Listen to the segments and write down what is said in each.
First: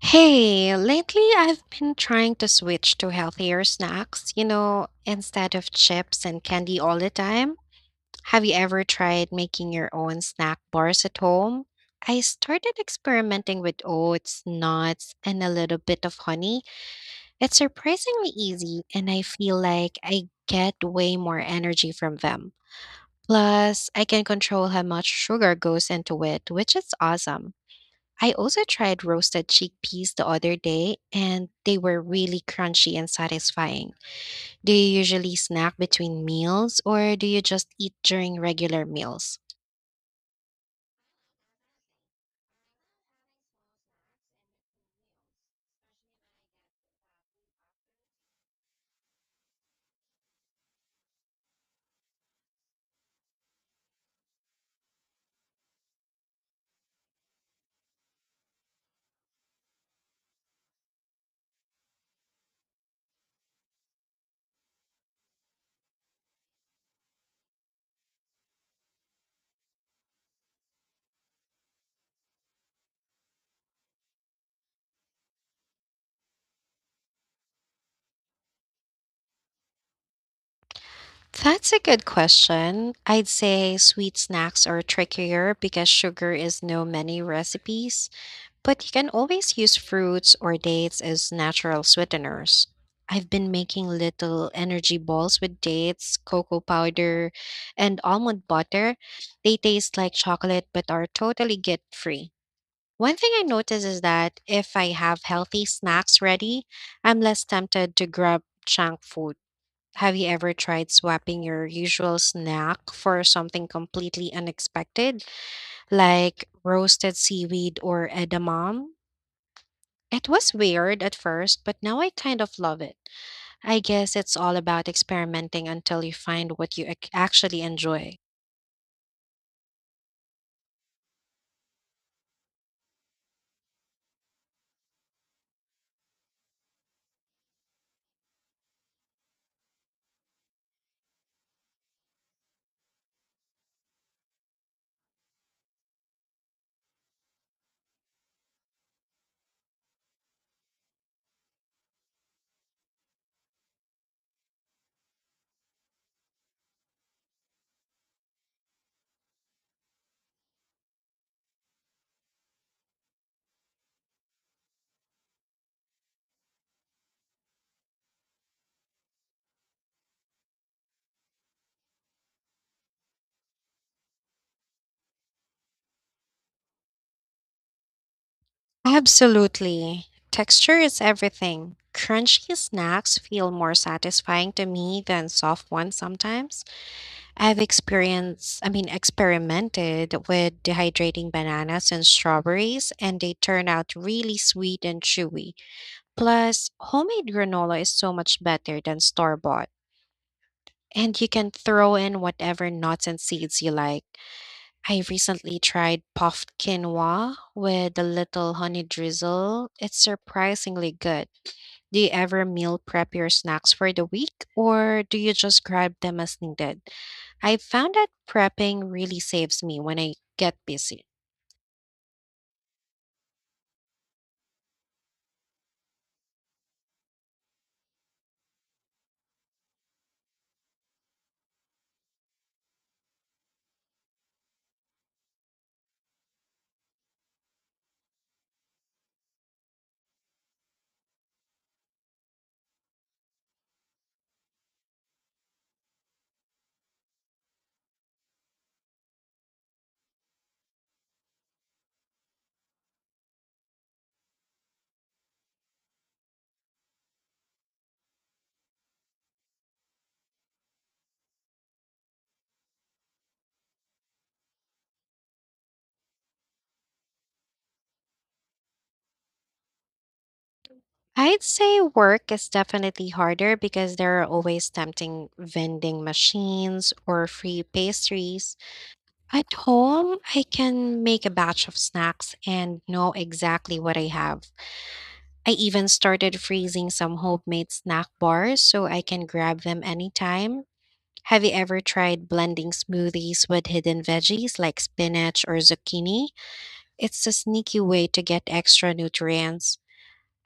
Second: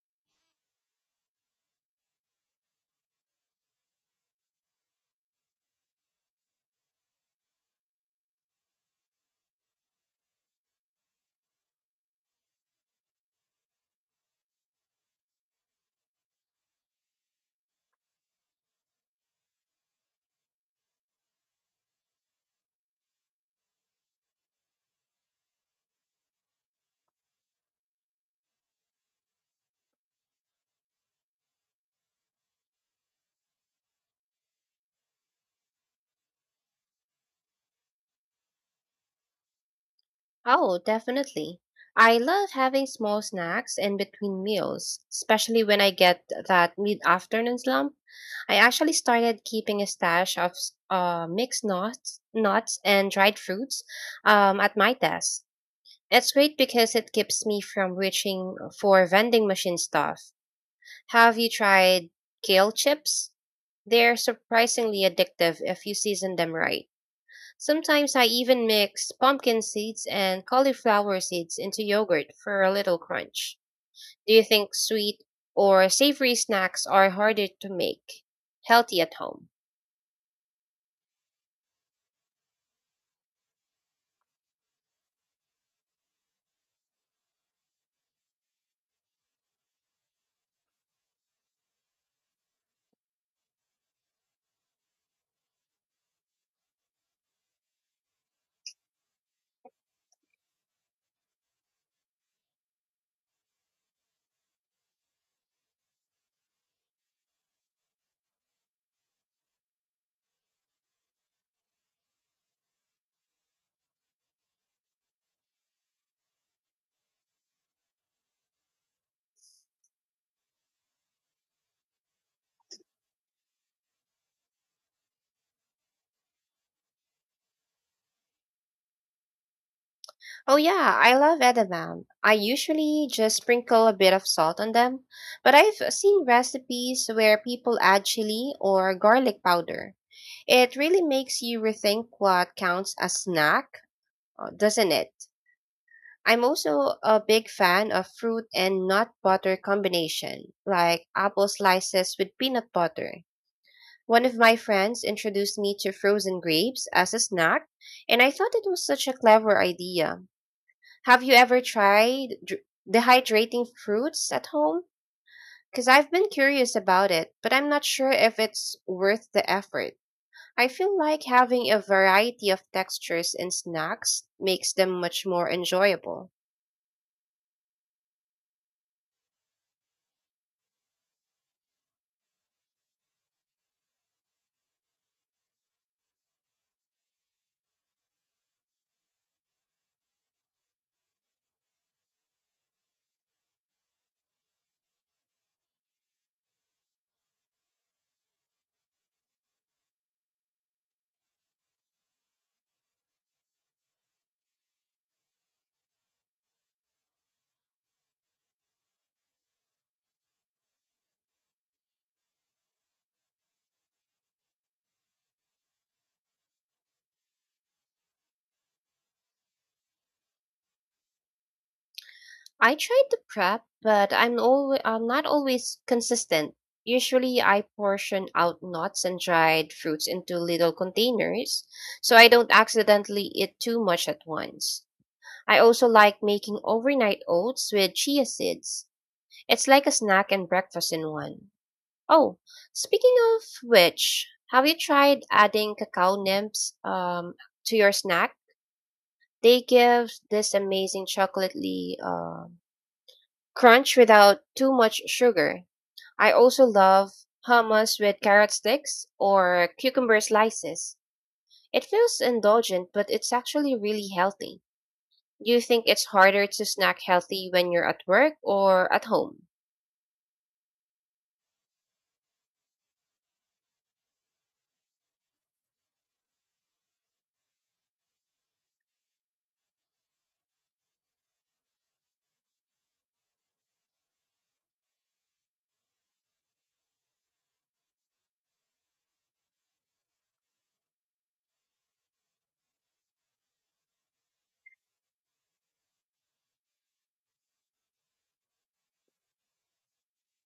Hey, lately I've been trying to switch to healthier snacks, instead of chips and candy all the time. Have you ever tried making your own snack bars at home? I started experimenting with oats, nuts, and a little bit of honey. It's surprisingly easy, and I feel like I get way more energy from them. Plus, I can control how much sugar goes into it, which is awesome. I also tried roasted chickpeas the other day, and they were really crunchy and satisfying. Do you usually snack between meals, or do you just eat during regular meals? Oh, definitely. I love having small snacks in between meals, especially when I get that mid-afternoon slump. I actually started keeping a stash of mixed nuts and dried fruits at my desk. It's great because it keeps me from reaching for vending machine stuff. Have you tried kale chips? They're surprisingly addictive if you season them right. Sometimes I even mix pumpkin seeds and cauliflower seeds into yogurt for a little crunch. Do you think sweet or savory snacks are harder to make healthy at home? That's a good question. I'd say sweet snacks are trickier because sugar is no many recipes. But you can always use fruits or dates as natural sweeteners. I've been making little energy balls with dates, cocoa powder, and almond butter. They taste like chocolate but are totally guilt free. One thing I notice is that if I have healthy snacks ready, I'm less tempted to grab junk food. Have you ever tried swapping your usual snack for something completely unexpected, like roasted seaweed or edamame? It was weird at first, but now I kind of love it. I guess it's all about experimenting until you find what you actually enjoy. Oh yeah, I love edamame. I usually just sprinkle a bit of salt on them, but I've seen recipes where people add chili or garlic powder. It really makes you rethink what counts as snack, doesn't it? I'm also a big fan of fruit and nut butter combination, like apple slices with peanut butter. One of my friends introduced me to frozen grapes as a snack, and I thought it was such a clever idea. Have you ever tried dehydrating fruits at home? Because I've been curious about it, but I'm not sure if it's worth the effort. I feel like having a variety of textures in snacks makes them much more enjoyable. Absolutely. Texture is everything. Crunchy snacks feel more satisfying to me than soft ones sometimes. I've experienced, I mean, experimented with dehydrating bananas and strawberries, and they turn out really sweet and chewy. Plus, homemade granola is so much better than store bought. And you can throw in whatever nuts and seeds you like. I recently tried puffed quinoa with a little honey drizzle. It's surprisingly good. Do you ever meal prep your snacks for the week or do you just grab them as needed? I found that prepping really saves me when I get busy. I try to prep, but I'm not always consistent. Usually I portion out nuts and dried fruits into little containers so I don't accidentally eat too much at once. I also like making overnight oats with chia seeds. It's like a snack and breakfast in one. Oh, speaking of which, have you tried adding cacao nibs to your snack? They give this amazing chocolatey crunch without too much sugar. I also love hummus with carrot sticks or cucumber slices. It feels indulgent, but it's actually really healthy. Do you think it's harder to snack healthy when you're at work or at home? I'd say work is definitely harder because there are always tempting vending machines or free pastries. At home, I can make a batch of snacks and know exactly what I have. I even started freezing some homemade snack bars so I can grab them anytime. Have you ever tried blending smoothies with hidden veggies like spinach or zucchini? It's a sneaky way to get extra nutrients.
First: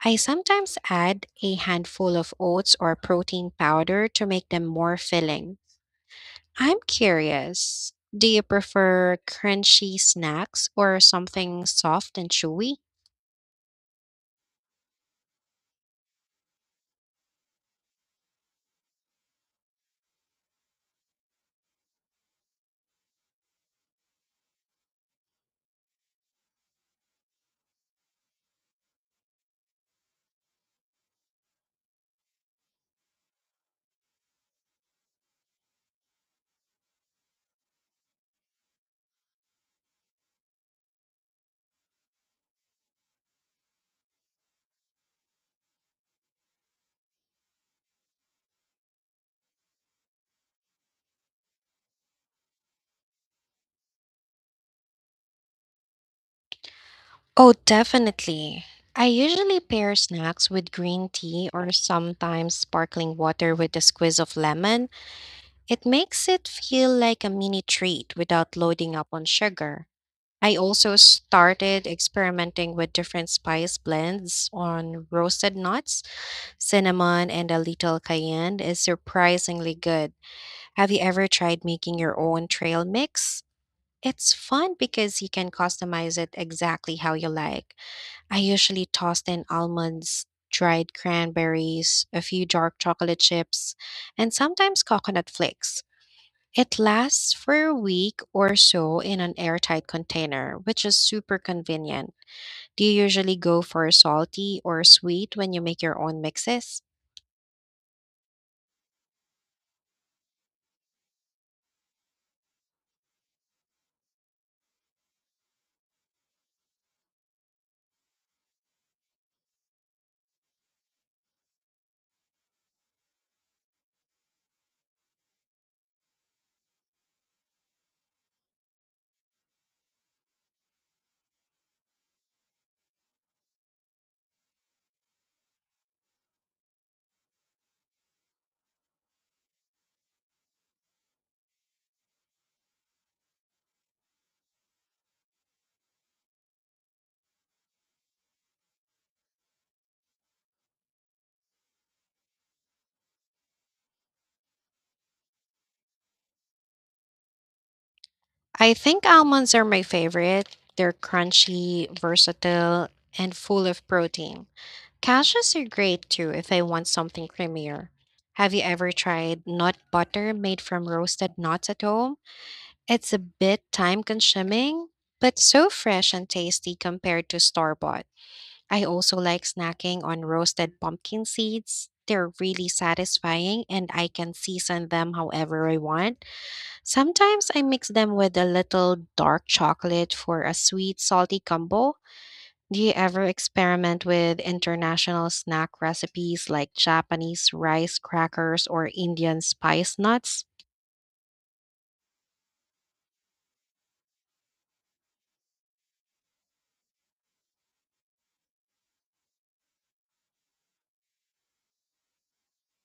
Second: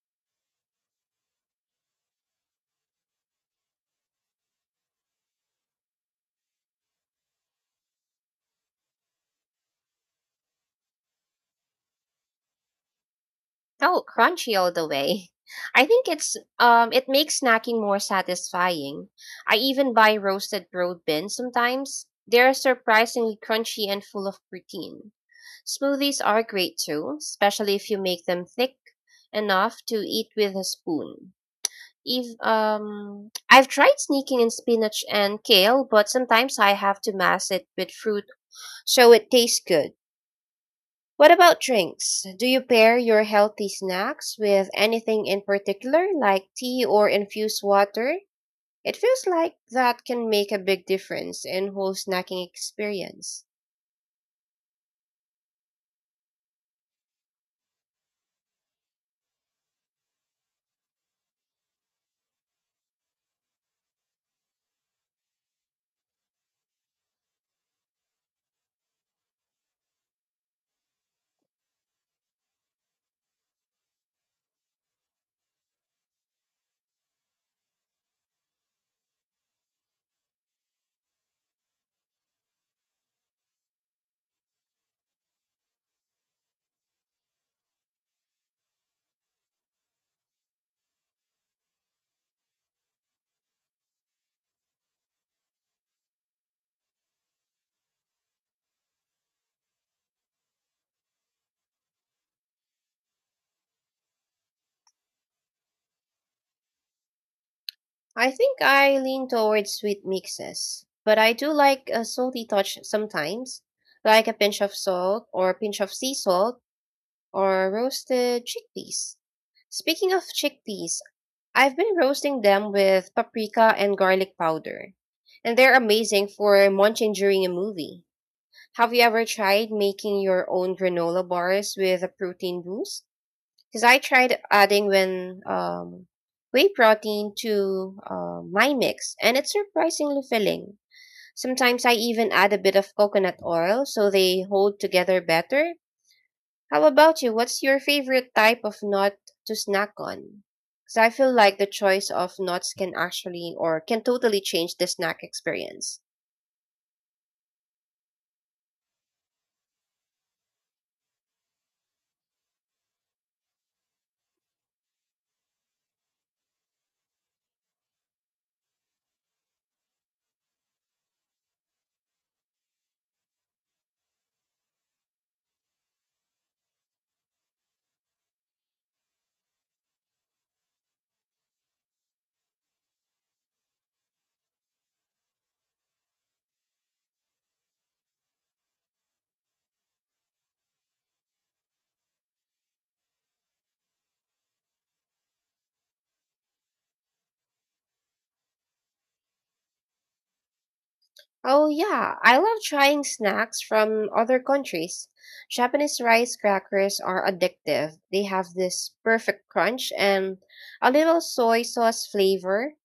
I sometimes add a handful of oats or protein powder to make them more filling. I'm curious, do you prefer crunchy snacks or something soft and chewy? Oh, crunchy all the way. I think it's it makes snacking more satisfying. I even buy roasted broad bins sometimes. They're surprisingly crunchy and full of protein. Smoothies are great too, especially if you make them thick enough to eat with a spoon. If I've tried sneaking in spinach and kale, but sometimes I have to mash it with fruit so it tastes good. What about drinks? Do you pair your healthy snacks with anything in particular, like tea or infused water? It feels like that can make a big difference in whole snacking experience. Oh, definitely. I usually pair snacks with green tea or sometimes sparkling water with a squeeze of lemon. It makes it feel like a mini treat without loading up on sugar. I also started experimenting with different spice blends on roasted nuts, cinnamon, and a little cayenne is surprisingly good. Have you ever tried making your own trail mix? It's fun because you can customize it exactly how you like. I usually toss in almonds, dried cranberries, a few dark chocolate chips, and sometimes coconut flakes. It lasts for a week or so in an airtight container, which is super convenient. Do you usually go for salty or sweet when you make your own mixes? I think I lean towards sweet mixes, but I do like a salty touch sometimes, like a pinch of salt or a pinch of sea salt or roasted chickpeas. Speaking of chickpeas, I've been roasting them with paprika and garlic powder, and they're amazing for munching during a movie. Have you ever tried making your own granola bars with a protein boost? Because I tried adding when whey protein to my mix, and it's surprisingly filling. Sometimes I even add a bit of coconut oil so they hold together better. How about you? What's your favorite type of nut to snack on? Because I feel like the choice of nuts can actually or can totally change the snack experience. I think almonds are my favorite. They're crunchy, versatile, and full of protein. Cashews are great too if I want something creamier. Have you ever tried nut butter made from roasted nuts at home? It's a bit time consuming, but so fresh and tasty compared to store bought. I also like snacking on roasted pumpkin seeds. They're really satisfying and I can season them however I want. Sometimes I mix them with a little dark chocolate for a sweet, salty combo. Do you ever experiment with international snack recipes like Japanese rice crackers or Indian spice nuts? Oh, yeah, I love trying snacks from other countries. Japanese rice crackers are addictive. They have this perfect crunch and a little soy sauce flavor.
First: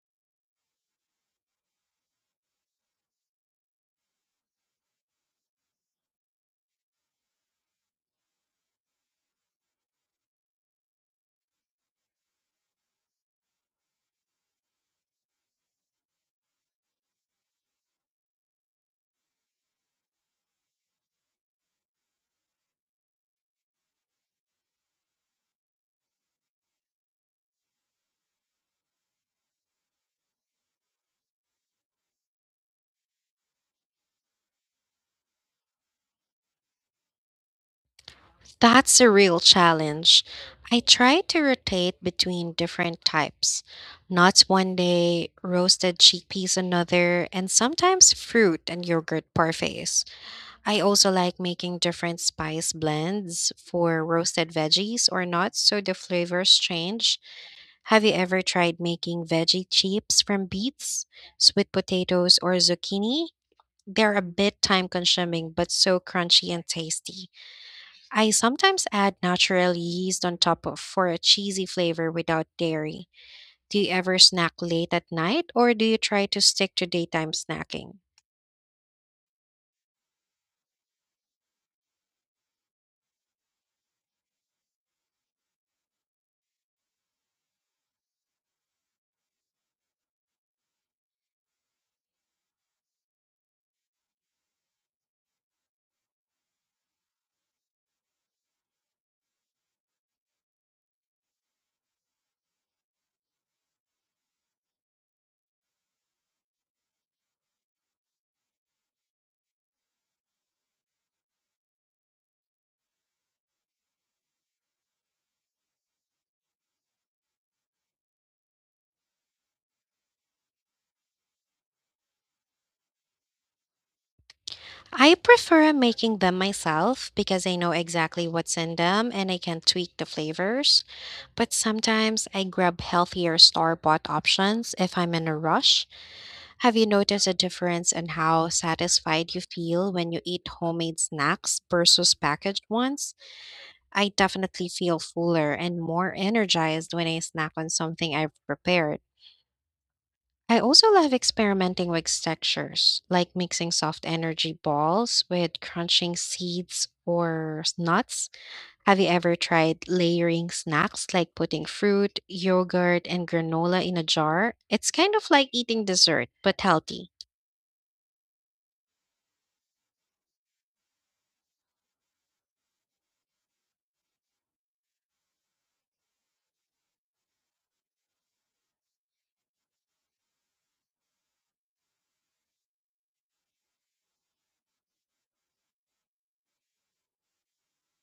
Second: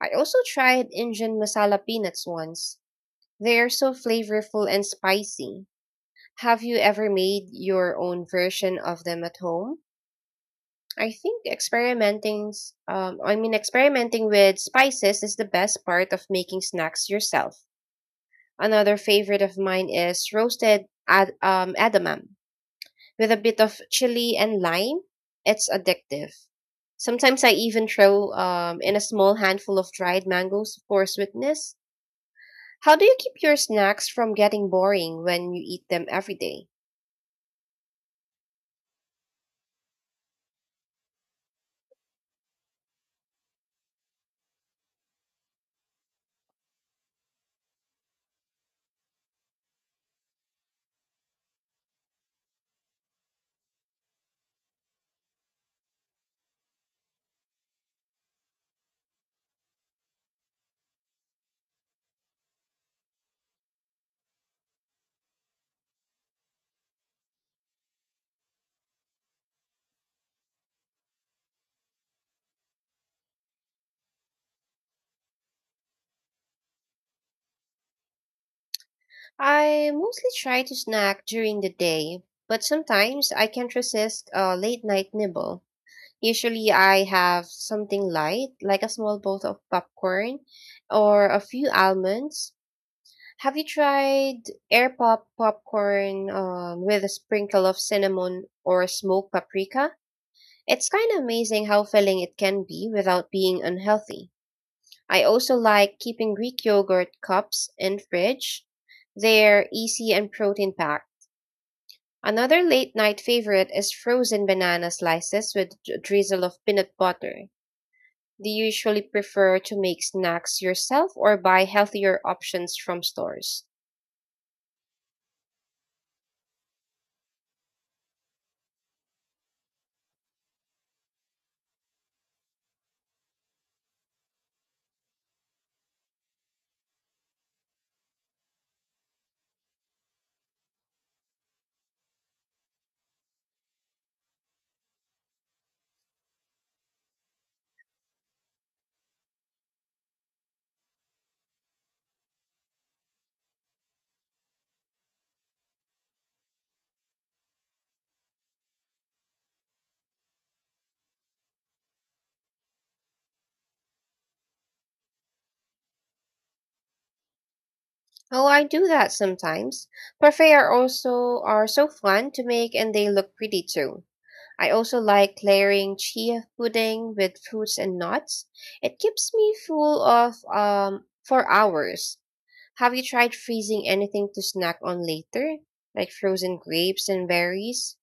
I also tried Indian masala peanuts once. They are so flavorful and spicy. Have you ever made your own version of them at home? I think experimenting, s- I mean, experimenting with spices is the best part of making snacks yourself. Another favorite of mine is roasted edamame with a bit of chili and lime. It's addictive. Sometimes I even throw in a small handful of dried mangoes for sweetness. How do you keep your snacks from getting boring when you eat them every day? That's a real challenge. I try to rotate between different types. Nuts one day, roasted chickpeas another, and sometimes fruit and yogurt parfaits. I also like making different spice blends for roasted veggies or nuts so the flavors change. Have you ever tried making veggie chips from beets, sweet potatoes, or zucchini? They're a bit time consuming but so crunchy and tasty. I sometimes add natural yeast on top of for a cheesy flavor without dairy. Do you ever snack late at night or do you try to stick to daytime snacking? I mostly try to snack during the day, but sometimes I can't resist a late night nibble. Usually I have something light, like a small bowl of popcorn or a few almonds. Have you tried air pop popcorn with a sprinkle of cinnamon or smoked paprika? It's kind of amazing how filling it can be without being unhealthy. I also like keeping Greek yogurt cups in fridge. They're easy and protein packed. Another late night favorite is frozen banana slices with a drizzle of peanut butter. Do you usually prefer to make snacks yourself or buy healthier options from stores? I prefer making them myself because I know exactly what's in them and I can tweak the flavors. But sometimes I grab healthier store bought options if I'm in a rush. Have you noticed a difference in how satisfied you feel when you eat homemade snacks versus packaged ones? I definitely feel fuller and more energized when I snack on something I've prepared. I also love experimenting with textures, like mixing soft energy balls with crunching seeds or nuts. Have you ever tried layering snacks like putting fruit, yogurt, and granola in a jar? It's kind of like eating dessert, but healthy. Oh, I do that sometimes. Parfait are so fun to make and they look pretty too. I also like layering chia pudding with fruits and nuts. It keeps me full of for hours. Have you tried freezing anything to snack on later? Like frozen grapes and berries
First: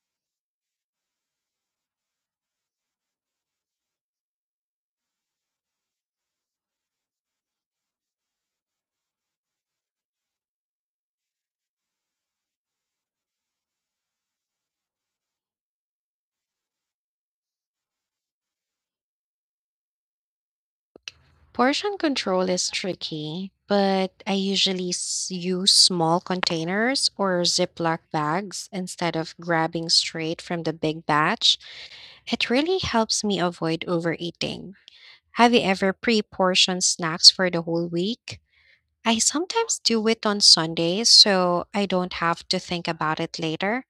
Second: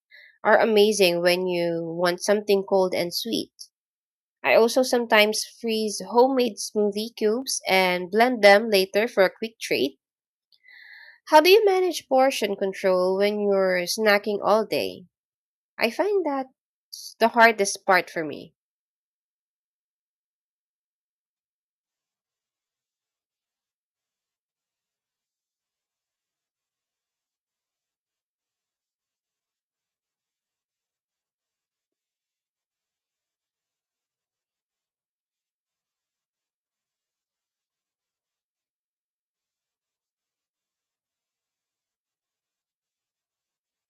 are amazing when you want something cold and sweet. I also sometimes freeze homemade smoothie cubes and blend them later for a quick treat. How do you manage portion control when you're snacking all day? I find that's the hardest part for me. Portion control is tricky, but I usually use small containers or Ziploc bags instead of grabbing straight from the big batch. It really helps me avoid overeating. Have you ever pre portioned snacks for the whole week? I sometimes do it on Sundays so I don't have to think about it later.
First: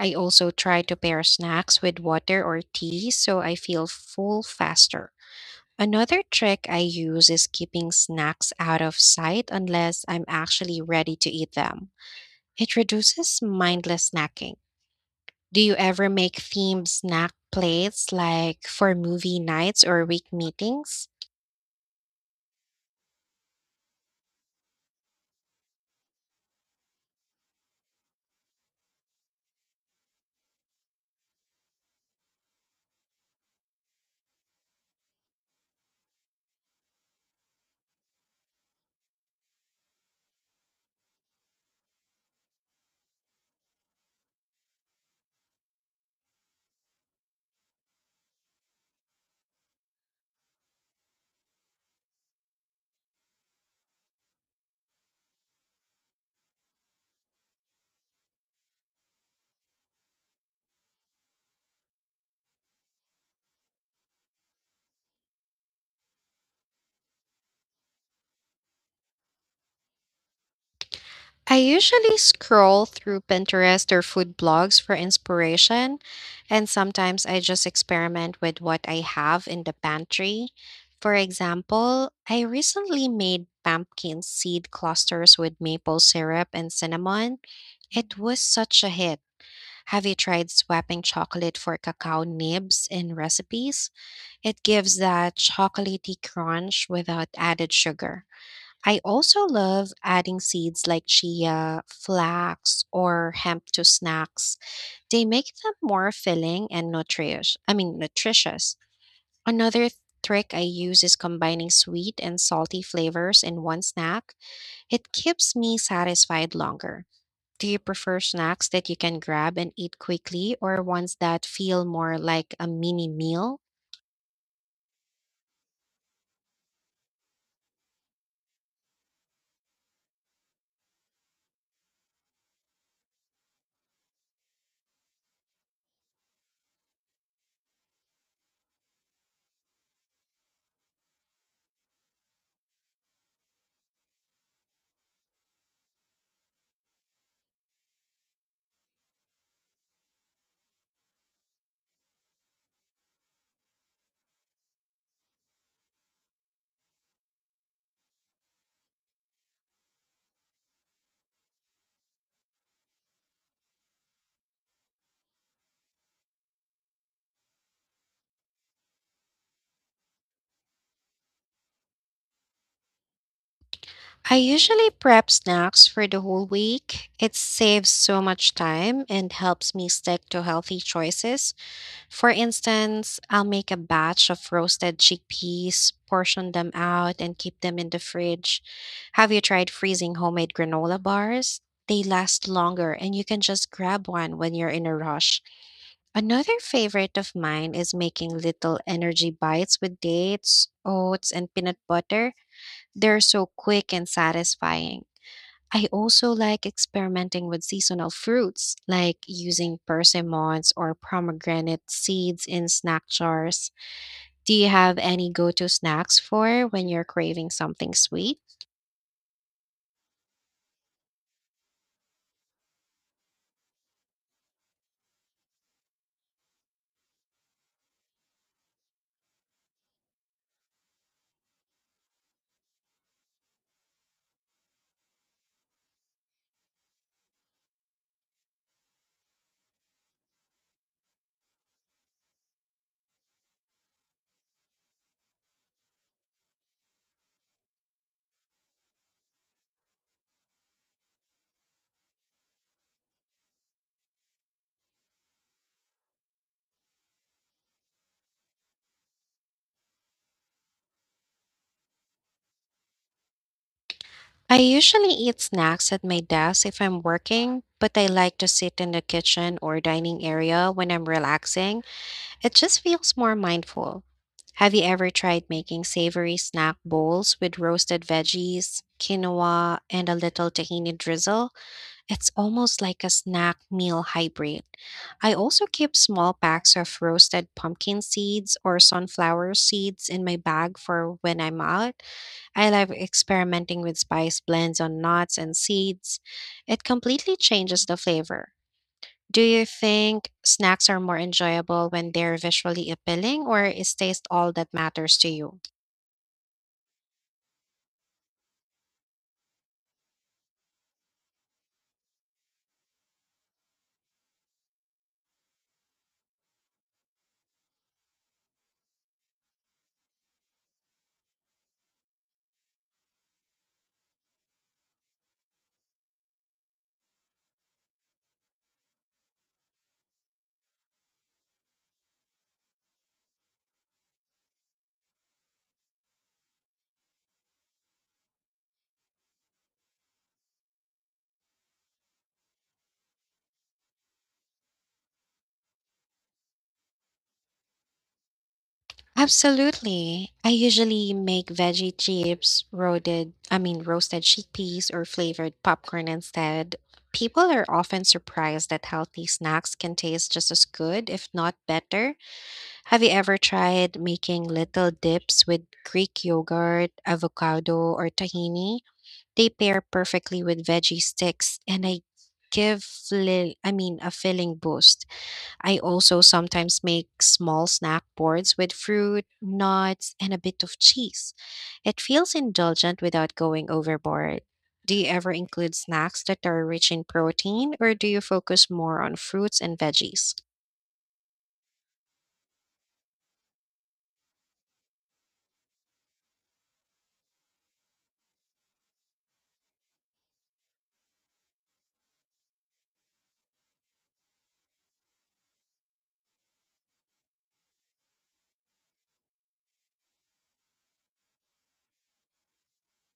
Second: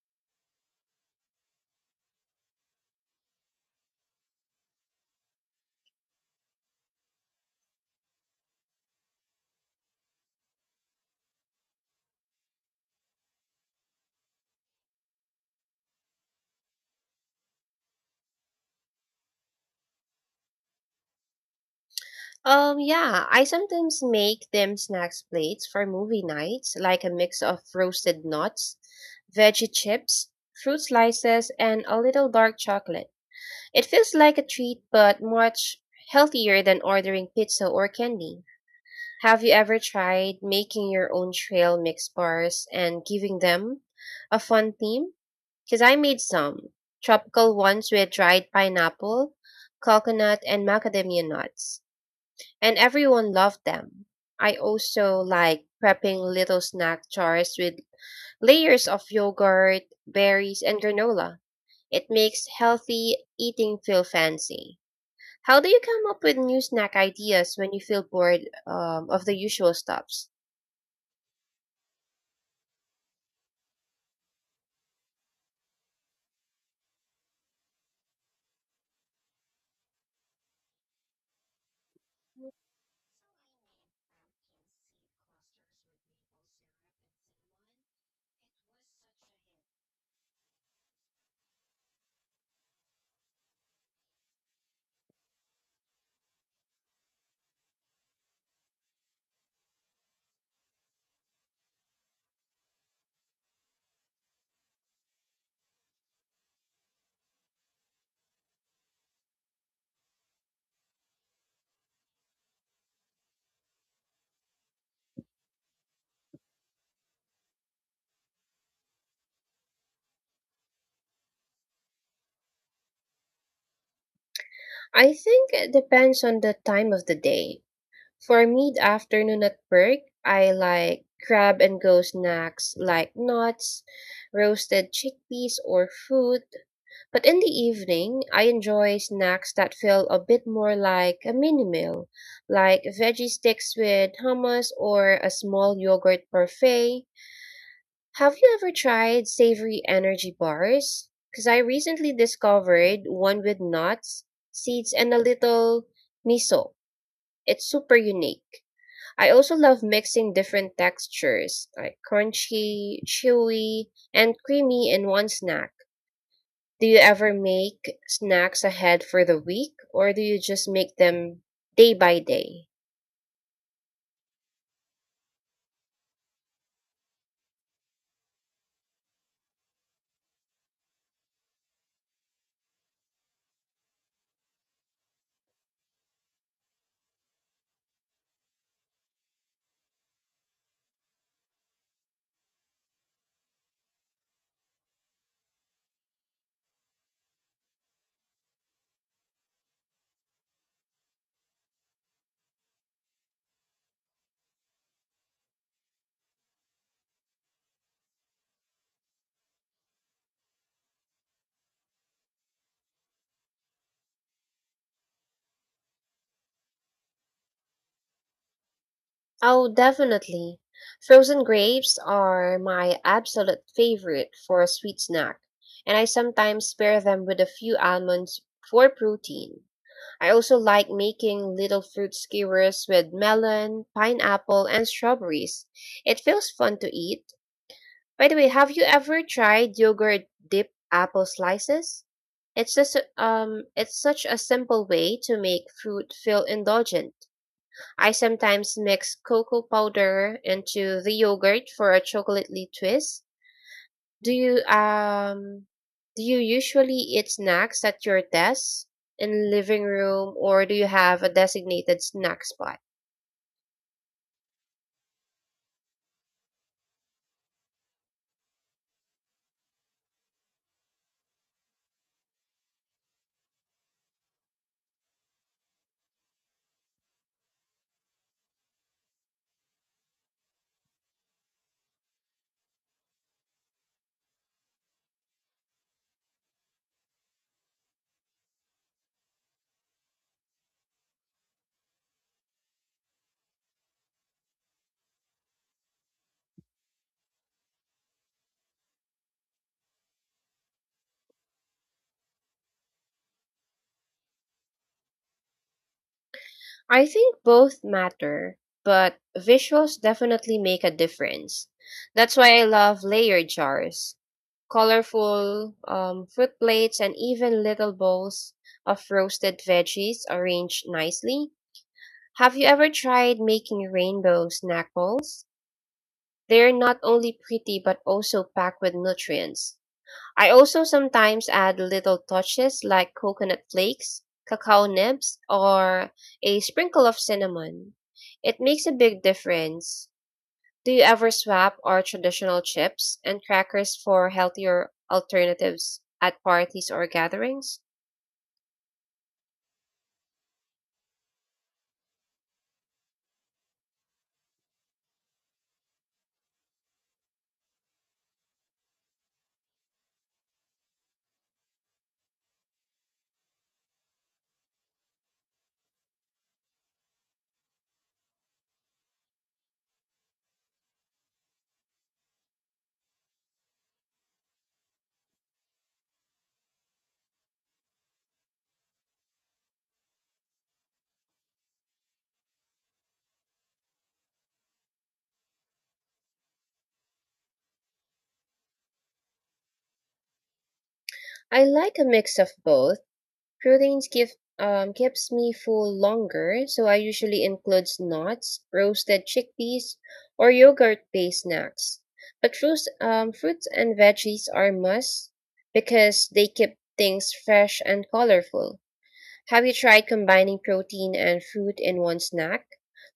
I also try to pair snacks with water or tea so I feel full faster. Another trick I use is keeping snacks out of sight unless I'm actually ready to eat them. It reduces mindless snacking. Do you ever make themed snack plates like for movie nights or week meetings? Yeah, I sometimes make them snacks plates for movie nights, like a mix of roasted nuts, veggie chips, fruit slices, and a little dark chocolate. It feels like a treat, but much healthier than ordering pizza or candy. Have you ever tried making your own trail mix bars and giving them a fun theme? Because I made some tropical ones with dried pineapple, coconut, and macadamia nuts, and everyone loved them. I also like prepping little snack jars with layers of yogurt, berries, and granola. It makes healthy eating feel fancy. How do you come up with new snack ideas when you feel bored of the usual stops? I usually scroll through Pinterest or food blogs for inspiration, and sometimes I just experiment with what I have in the pantry. For example, I recently made pumpkin seed clusters with maple syrup and cinnamon. It was such a hit. Have you tried swapping chocolate for cacao nibs in recipes? It gives that chocolatey crunch without added sugar. I also love adding seeds like chia, flax, or hemp to snacks. They make them more filling and nutritious. Another trick I use is combining sweet and salty flavors in one snack. It keeps me satisfied longer. Do you prefer snacks that you can grab and eat quickly, or ones that feel more like a mini meal? I think it depends on the time of the day. For mid afternoon at work, I like grab and go snacks like nuts, roasted chickpeas, or fruit. But in the evening, I enjoy snacks that feel a bit more like a mini meal, like veggie sticks with hummus or a small yogurt parfait. Have you ever tried savory energy bars? Because I recently discovered one with nuts, seeds, and a little miso. It's super unique. I also love mixing different textures, like crunchy, chewy, and creamy in one snack. Do you ever make snacks ahead for the week, or do you just make them day by day? I usually prep snacks for the whole week. It saves so much time and helps me stick to healthy choices. For instance, I'll make a batch of roasted chickpeas, portion them out, and keep them in the fridge. Have you tried freezing homemade granola bars? They last longer and you can just grab one when you're in a rush. Another favorite of mine is making little energy bites with dates, oats, and peanut butter. They're so quick and satisfying. I also like experimenting with seasonal fruits, like using persimmons or pomegranate seeds in snack jars. Do you have any go to snacks for when you're craving something sweet? Oh, definitely. Frozen grapes are my absolute favorite for a sweet snack, and I sometimes pair them with a few almonds for protein. I also like making little fruit skewers with melon, pineapple, and strawberries. It feels fun to eat. By the way, have you ever tried yogurt dipped apple slices? It's just it's such a simple way to make food feel indulgent. I sometimes mix cocoa powder into the yogurt for a chocolatey twist. Do you um do you usually eat snacks at your desk in living room or do you have a designated snack spot? I usually eat snacks at my desk if I'm working, but I like to sit in the kitchen or dining area when I'm relaxing. It just feels more mindful. Have you ever tried making savory snack bowls with roasted veggies, quinoa, and a little tahini drizzle? It's almost like a snack meal hybrid. I also keep small packs of roasted pumpkin seeds or sunflower seeds in my bag for when I'm out. I love experimenting with spice blends on nuts and seeds. It completely changes the flavor. Do you think snacks are more enjoyable when they're visually appealing, or is taste all that matters to you? I think both matter, but visuals definitely make a difference. That's why I love layer jars, colorful fruit plates, and even little bowls of roasted veggies arranged nicely. Have you ever tried making rainbow snack bowls? They're not only pretty but also packed with nutrients. I also sometimes add little touches like coconut flakes, cacao nibs, or a sprinkle of cinnamon. It makes a big difference. Do you ever swap our traditional chips and crackers for healthier alternatives at parties or gatherings? Absolutely. I usually make veggie chips, roasted, I mean roasted chickpeas or flavored popcorn instead. People are often surprised that healthy snacks can taste just as good, if not better. Have you ever tried making little dips with Greek yogurt, avocado, or tahini? They pair perfectly with veggie sticks and I give fli- I mean a filling boost. I also sometimes make small snack boards with fruit, nuts, and a bit of cheese. It feels indulgent without going overboard. Do you ever include snacks that are rich in protein, or do you focus more on fruits and veggies? I like a mix of both. Proteins give keeps me full longer, so I usually includes nuts, roasted chickpeas, or yogurt-based snacks. But fruits, fruits and veggies are must because they keep things fresh and colorful. Have you tried combining protein and fruit in one snack,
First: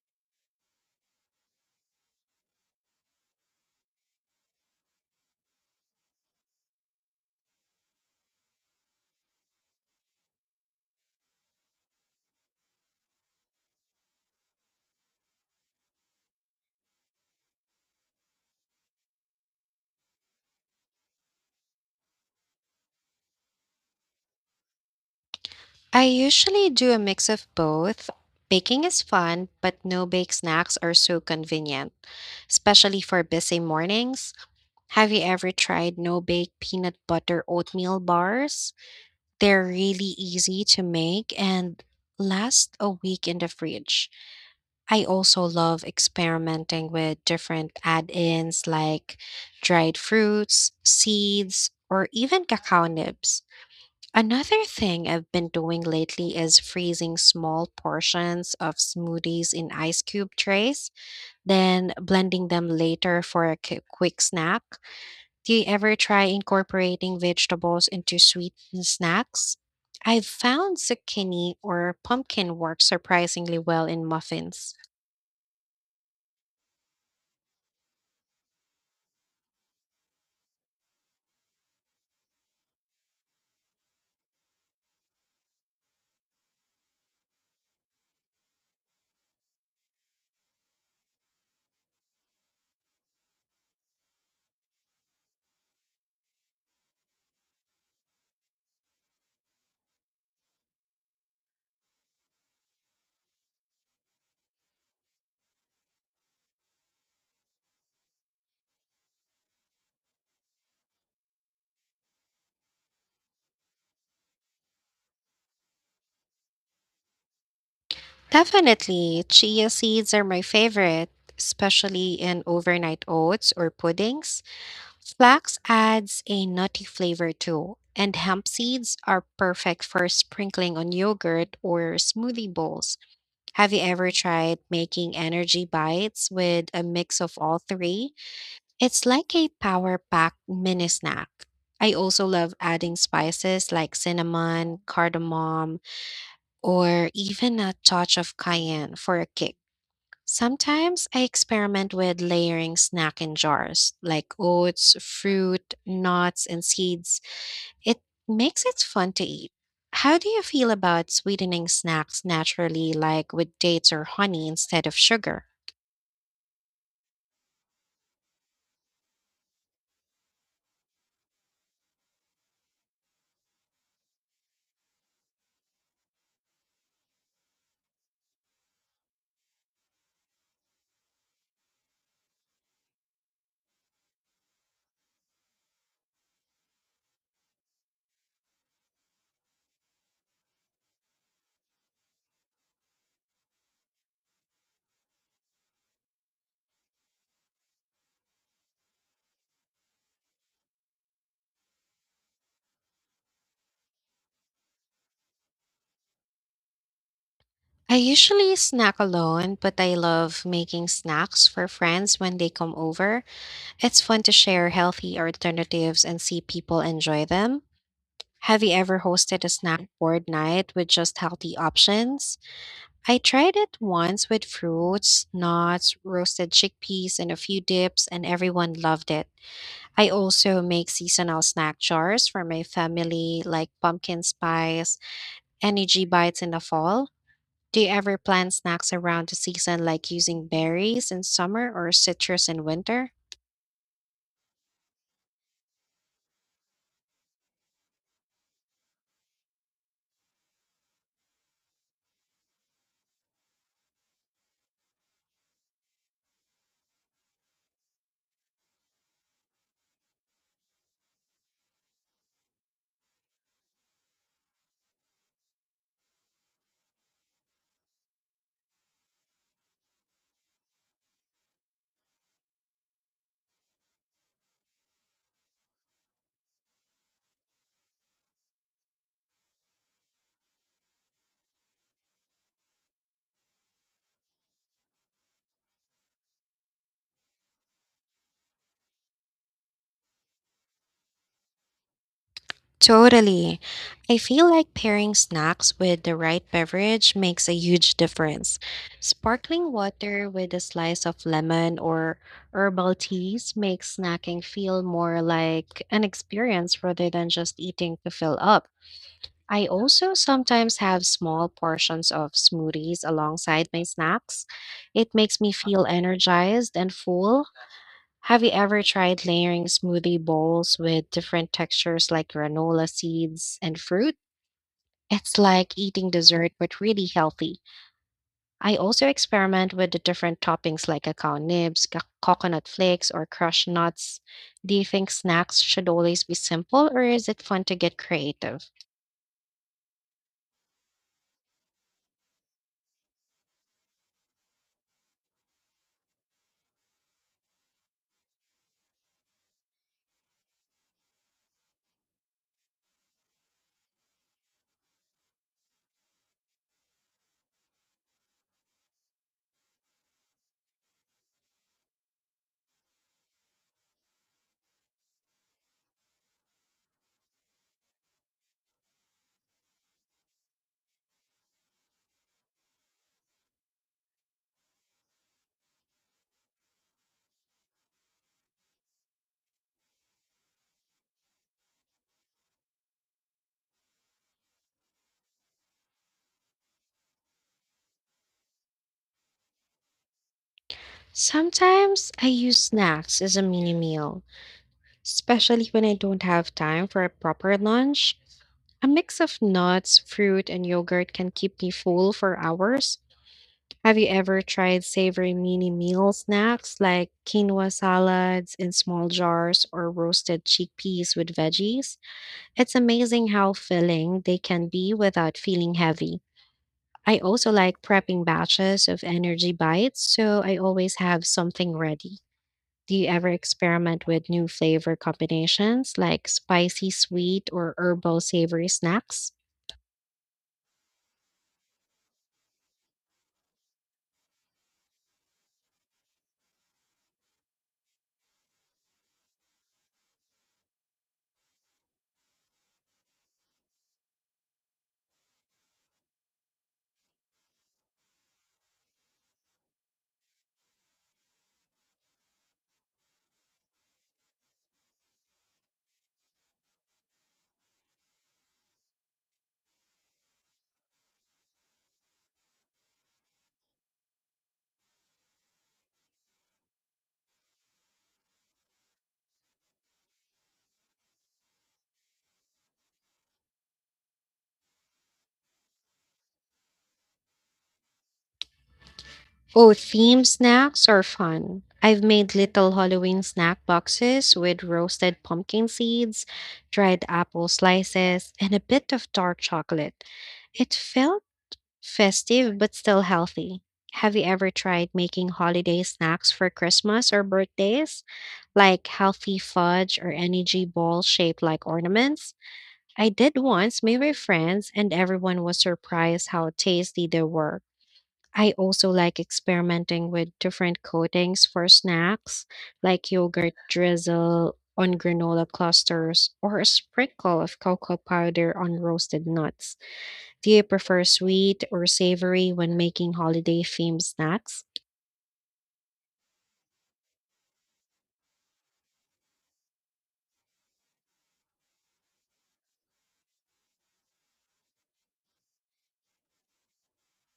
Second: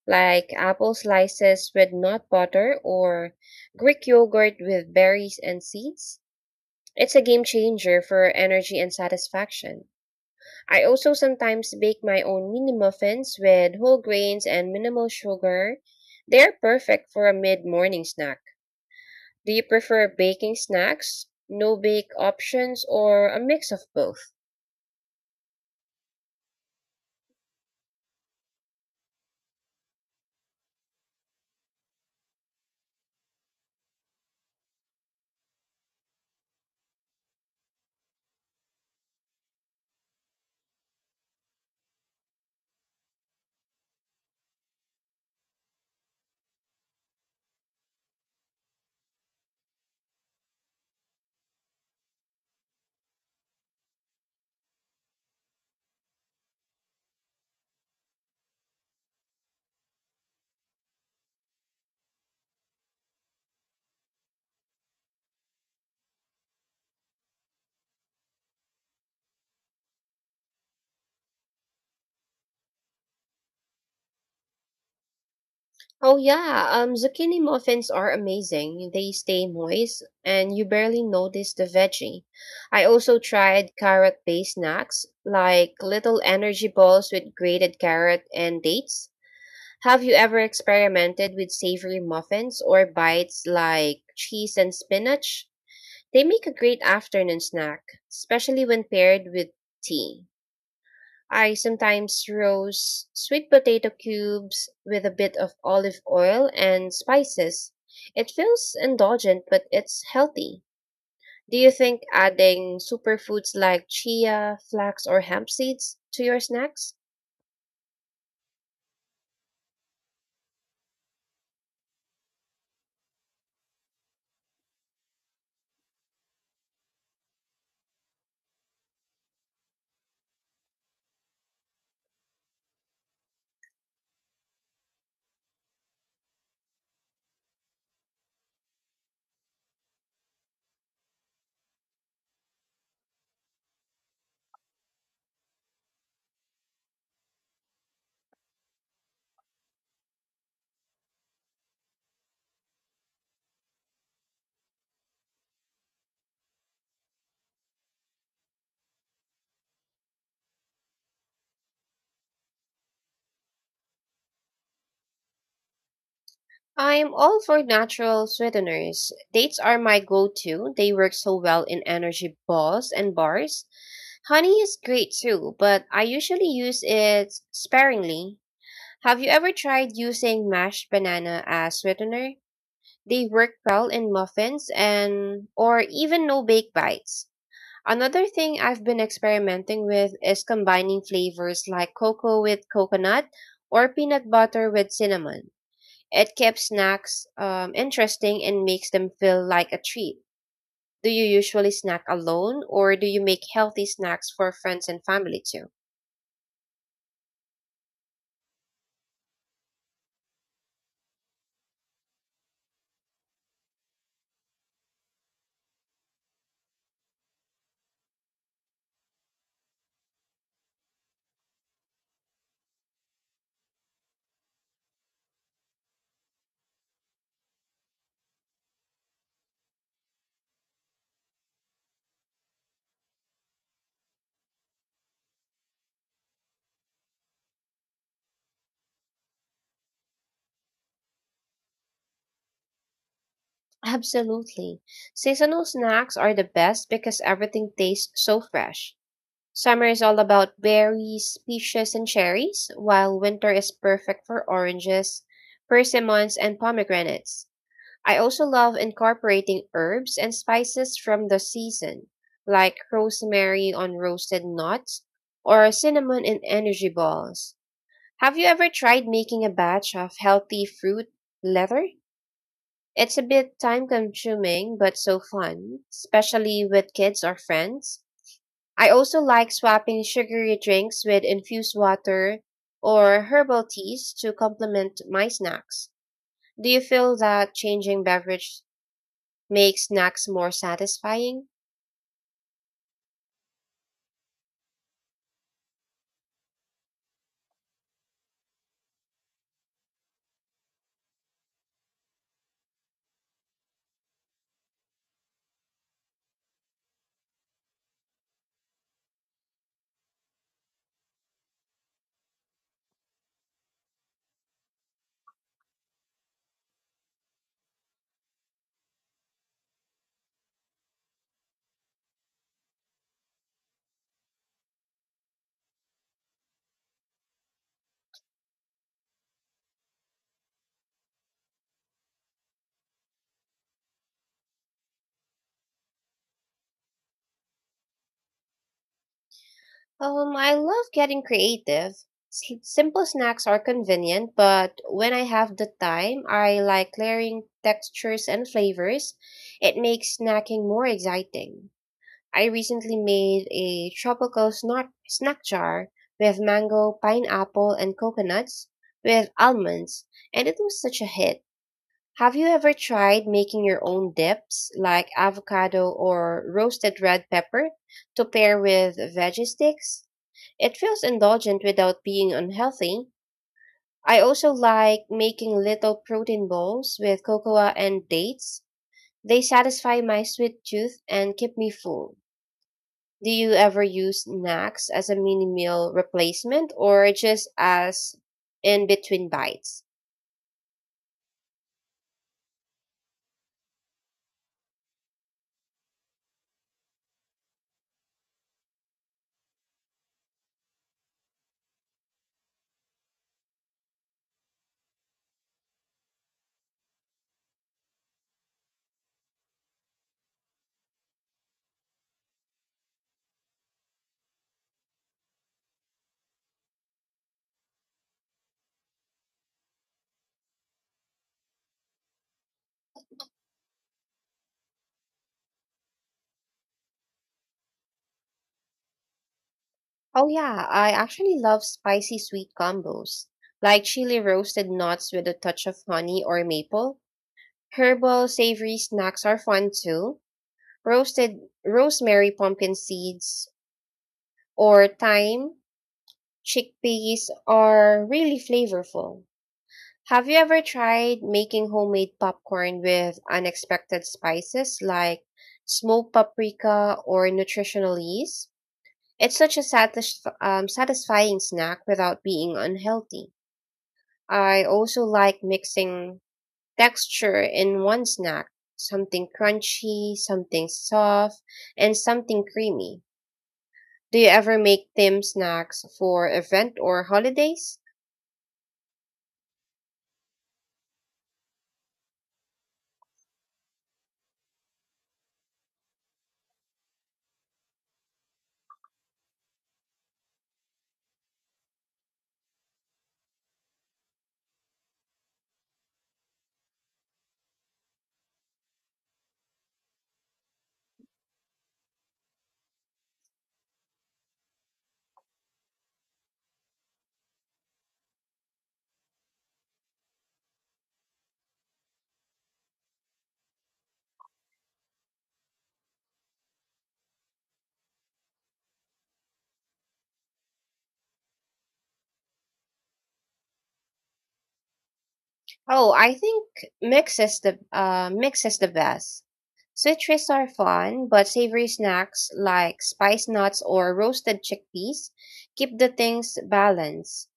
like apple slices with nut butter or Greek yogurt with berries and seeds? It's a game changer for energy and satisfaction. I also sometimes bake my own mini muffins with whole grains and minimal sugar. They are perfect for a mid morning snack. Do you prefer baking snacks, no bake options, or a mix of both? I usually do a mix of both. Baking is fun, but no bake snacks are so convenient, especially for busy mornings. Have you ever tried no bake peanut butter oatmeal bars? They're really easy to make and last a week in the fridge. I also love experimenting with different add ins like dried fruits, seeds, or even cacao nibs. Another thing I've been doing lately is freezing small portions of smoothies in ice cube trays, then blending them later for a quick snack. Do you ever try incorporating vegetables into sweetened snacks? I've found zucchini or pumpkin work surprisingly well in muffins. Oh, yeah, zucchini muffins are amazing. They stay moist and you barely notice the veggie. I also tried carrot based snacks like little energy balls with grated carrot and dates. Have you ever experimented with savory muffins or bites like cheese and spinach? They make a great afternoon snack, especially when paired with tea. I sometimes roast sweet potato cubes with a bit of olive oil and spices. It feels indulgent, but it's healthy. Do you think adding superfoods like chia, flax, or hemp seeds to your snacks? Definitely, chia seeds are my favorite, especially in overnight oats or puddings. Flax adds a nutty flavor too, and hemp seeds are perfect for sprinkling on yogurt or smoothie bowls. Have you ever tried making energy bites with a mix of all three? It's like a power packed mini snack. I also love adding spices like cinnamon, cardamom, or even a touch of cayenne for a kick. Sometimes I experiment with layering snack in jars like oats, fruit, nuts, and seeds. It makes it fun to eat. How do you feel about sweetening snacks naturally, like with dates or honey instead of sugar? I'm all for natural sweeteners. Dates are my go to. They work so well in energy balls and bars. Honey is great too, but I usually use it sparingly. Have you ever tried using mashed banana as sweetener? They work well in muffins and or even no bake bites. Another thing I've been experimenting with is combining flavors like cocoa with coconut or peanut butter with cinnamon. It keeps snacks interesting and makes them feel like a treat. Do you usually snack alone or do you make healthy snacks for friends and family too? I usually snack alone, but I love making snacks for friends when they come over. It's fun to share healthy alternatives and see people enjoy them. Have you ever hosted a snack board night with just healthy options? I tried it once with fruits, nuts, roasted chickpeas, and a few dips, and everyone loved it. I also make seasonal snack jars for my family, like pumpkin spice, energy bites in the fall. Do you ever plan snacks around the season, like using berries in summer or citrus in winter? Absolutely. Seasonal snacks are the best because everything tastes so fresh. Summer is all about berries, peaches, and cherries, while winter is perfect for oranges, persimmons, and pomegranates. I also love incorporating herbs and spices from the season, like rosemary on roasted nuts or cinnamon in energy balls. Have you ever tried making a batch of healthy fruit leather? It's a bit time consuming, but so fun, especially with kids or friends. I also like swapping sugary drinks with infused water or herbal teas to complement my snacks. Do you feel that changing beverage make snacks more satisfying? Totally. I feel like pairing snacks with the right beverage makes a huge difference. Sparkling water with a slice of lemon or herbal teas makes snacking feel more like an experience rather than just eating to fill up. I also sometimes have small portions of smoothies alongside my snacks. It makes me feel energized and full. Have you ever tried layering smoothie bowls with different textures like granola seeds and fruit? It's like eating dessert but really healthy. I also experiment with the different toppings like cacao nibs, coconut flakes, or crushed nuts. Do you think snacks should always be simple or is it fun to get creative? I love getting creative. Simple snacks are convenient, but when I have the time, I like layering textures and flavors. It makes snacking more exciting. I recently made a tropical snack jar with mango, pineapple, and coconuts with almonds, and it was such a hit. Have you ever tried making your own dips, like avocado or roasted red pepper, to pair with veggie sticks? It feels indulgent without being unhealthy. I also like making little protein bowls with cocoa and dates. They satisfy my sweet tooth and keep me full. Do you ever use snacks as a mini meal replacement or just as in between bites? Sometimes I use snacks as a mini meal, especially when I don't have time for a proper lunch. A mix of nuts, fruit, and yogurt can keep me full for hours. Have you ever tried savory mini meal snacks like quinoa salads in small jars or roasted chickpeas with veggies? It's amazing how filling they can be without feeling heavy. I also like prepping batches of energy bites, so I always have something ready. Do you ever experiment with new flavor combinations like spicy, sweet, or herbal savory snacks? Oh yeah, I actually love spicy sweet combos, like chili roasted nuts with a touch of honey or maple. Herbal savory snacks are fun too. Roasted rosemary pumpkin seeds or thyme, chickpeas are really flavorful. Have you ever tried making homemade popcorn with unexpected spices like smoked paprika or nutritional yeast? It's such a satisfying snack without being unhealthy. I also like mixing texture in one snack, something crunchy, something soft, and something creamy. Do you ever make thin snacks for event or holidays? Oh, theme snacks are fun. I've made little Halloween snack boxes with roasted pumpkin seeds, dried apple slices, and a bit of dark chocolate. It felt festive but still healthy. Have you ever tried making holiday snacks for Christmas or birthdays, like healthy fudge or energy ball shaped like ornaments? I did once, made my friends, and everyone was surprised how tasty they were. I also like experimenting with different coatings for snacks, like yogurt drizzle on granola clusters or a sprinkle of cocoa powder on roasted nuts. Do you prefer sweet or savory when making holiday themed snacks? Oh, I think mix is the best. Sweet treats are fun, but savory snacks like spice nuts or roasted chickpeas keep the things balanced.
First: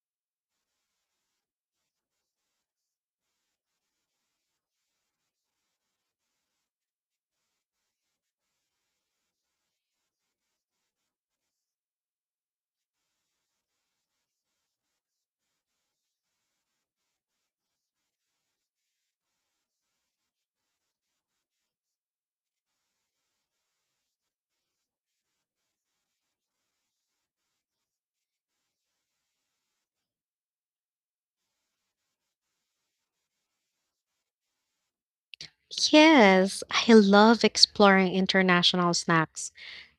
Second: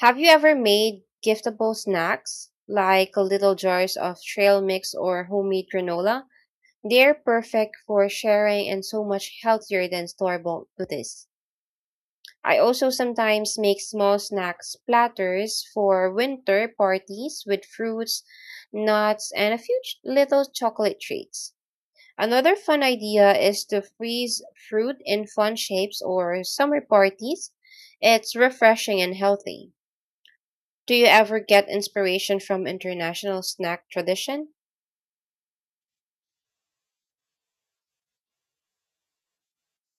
Have you ever made giftable snacks like little jars of trail mix or homemade granola? They're perfect for sharing and so much healthier than store-bought goodies. I also sometimes make small snacks platters for winter parties with fruits, nuts, and a few little chocolate treats. Another fun idea is to freeze fruit in fun shapes or summer parties. It's refreshing and healthy. Do you ever get inspiration from international snack tradition? Yes, I love exploring international snacks.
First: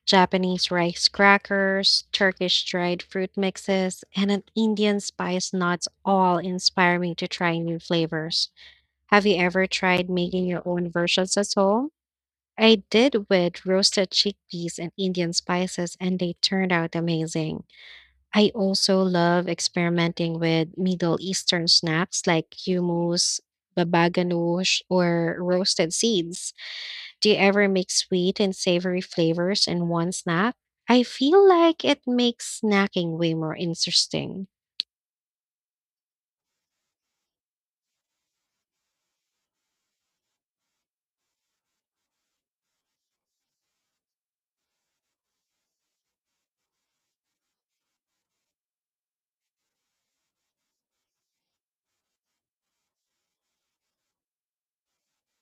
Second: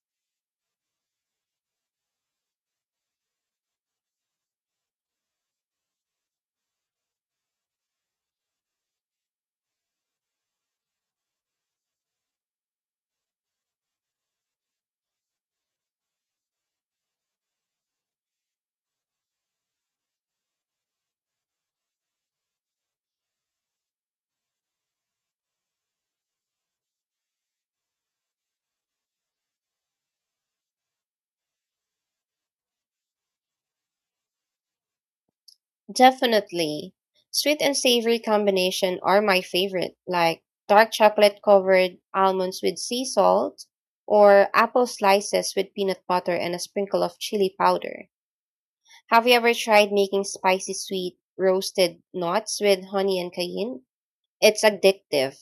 Japanese rice crackers, Turkish dried fruit mixes, and an Indian spice nuts all inspire me to try new flavors. Have you ever tried making your own versions at home? I did with roasted chickpeas and Indian spices, and they turned out amazing. I also love experimenting with Middle Eastern snacks like hummus, baba or roasted seeds. Do you ever mix sweet and savory flavors in one snack? I feel like it makes snacking way more interesting. Definitely. Sweet and savory combination are my favorite, like dark chocolate covered almonds with sea salt or apple slices with peanut butter and a sprinkle of chili powder. Have you ever tried making spicy sweet roasted nuts with honey and cayenne? It's addictive.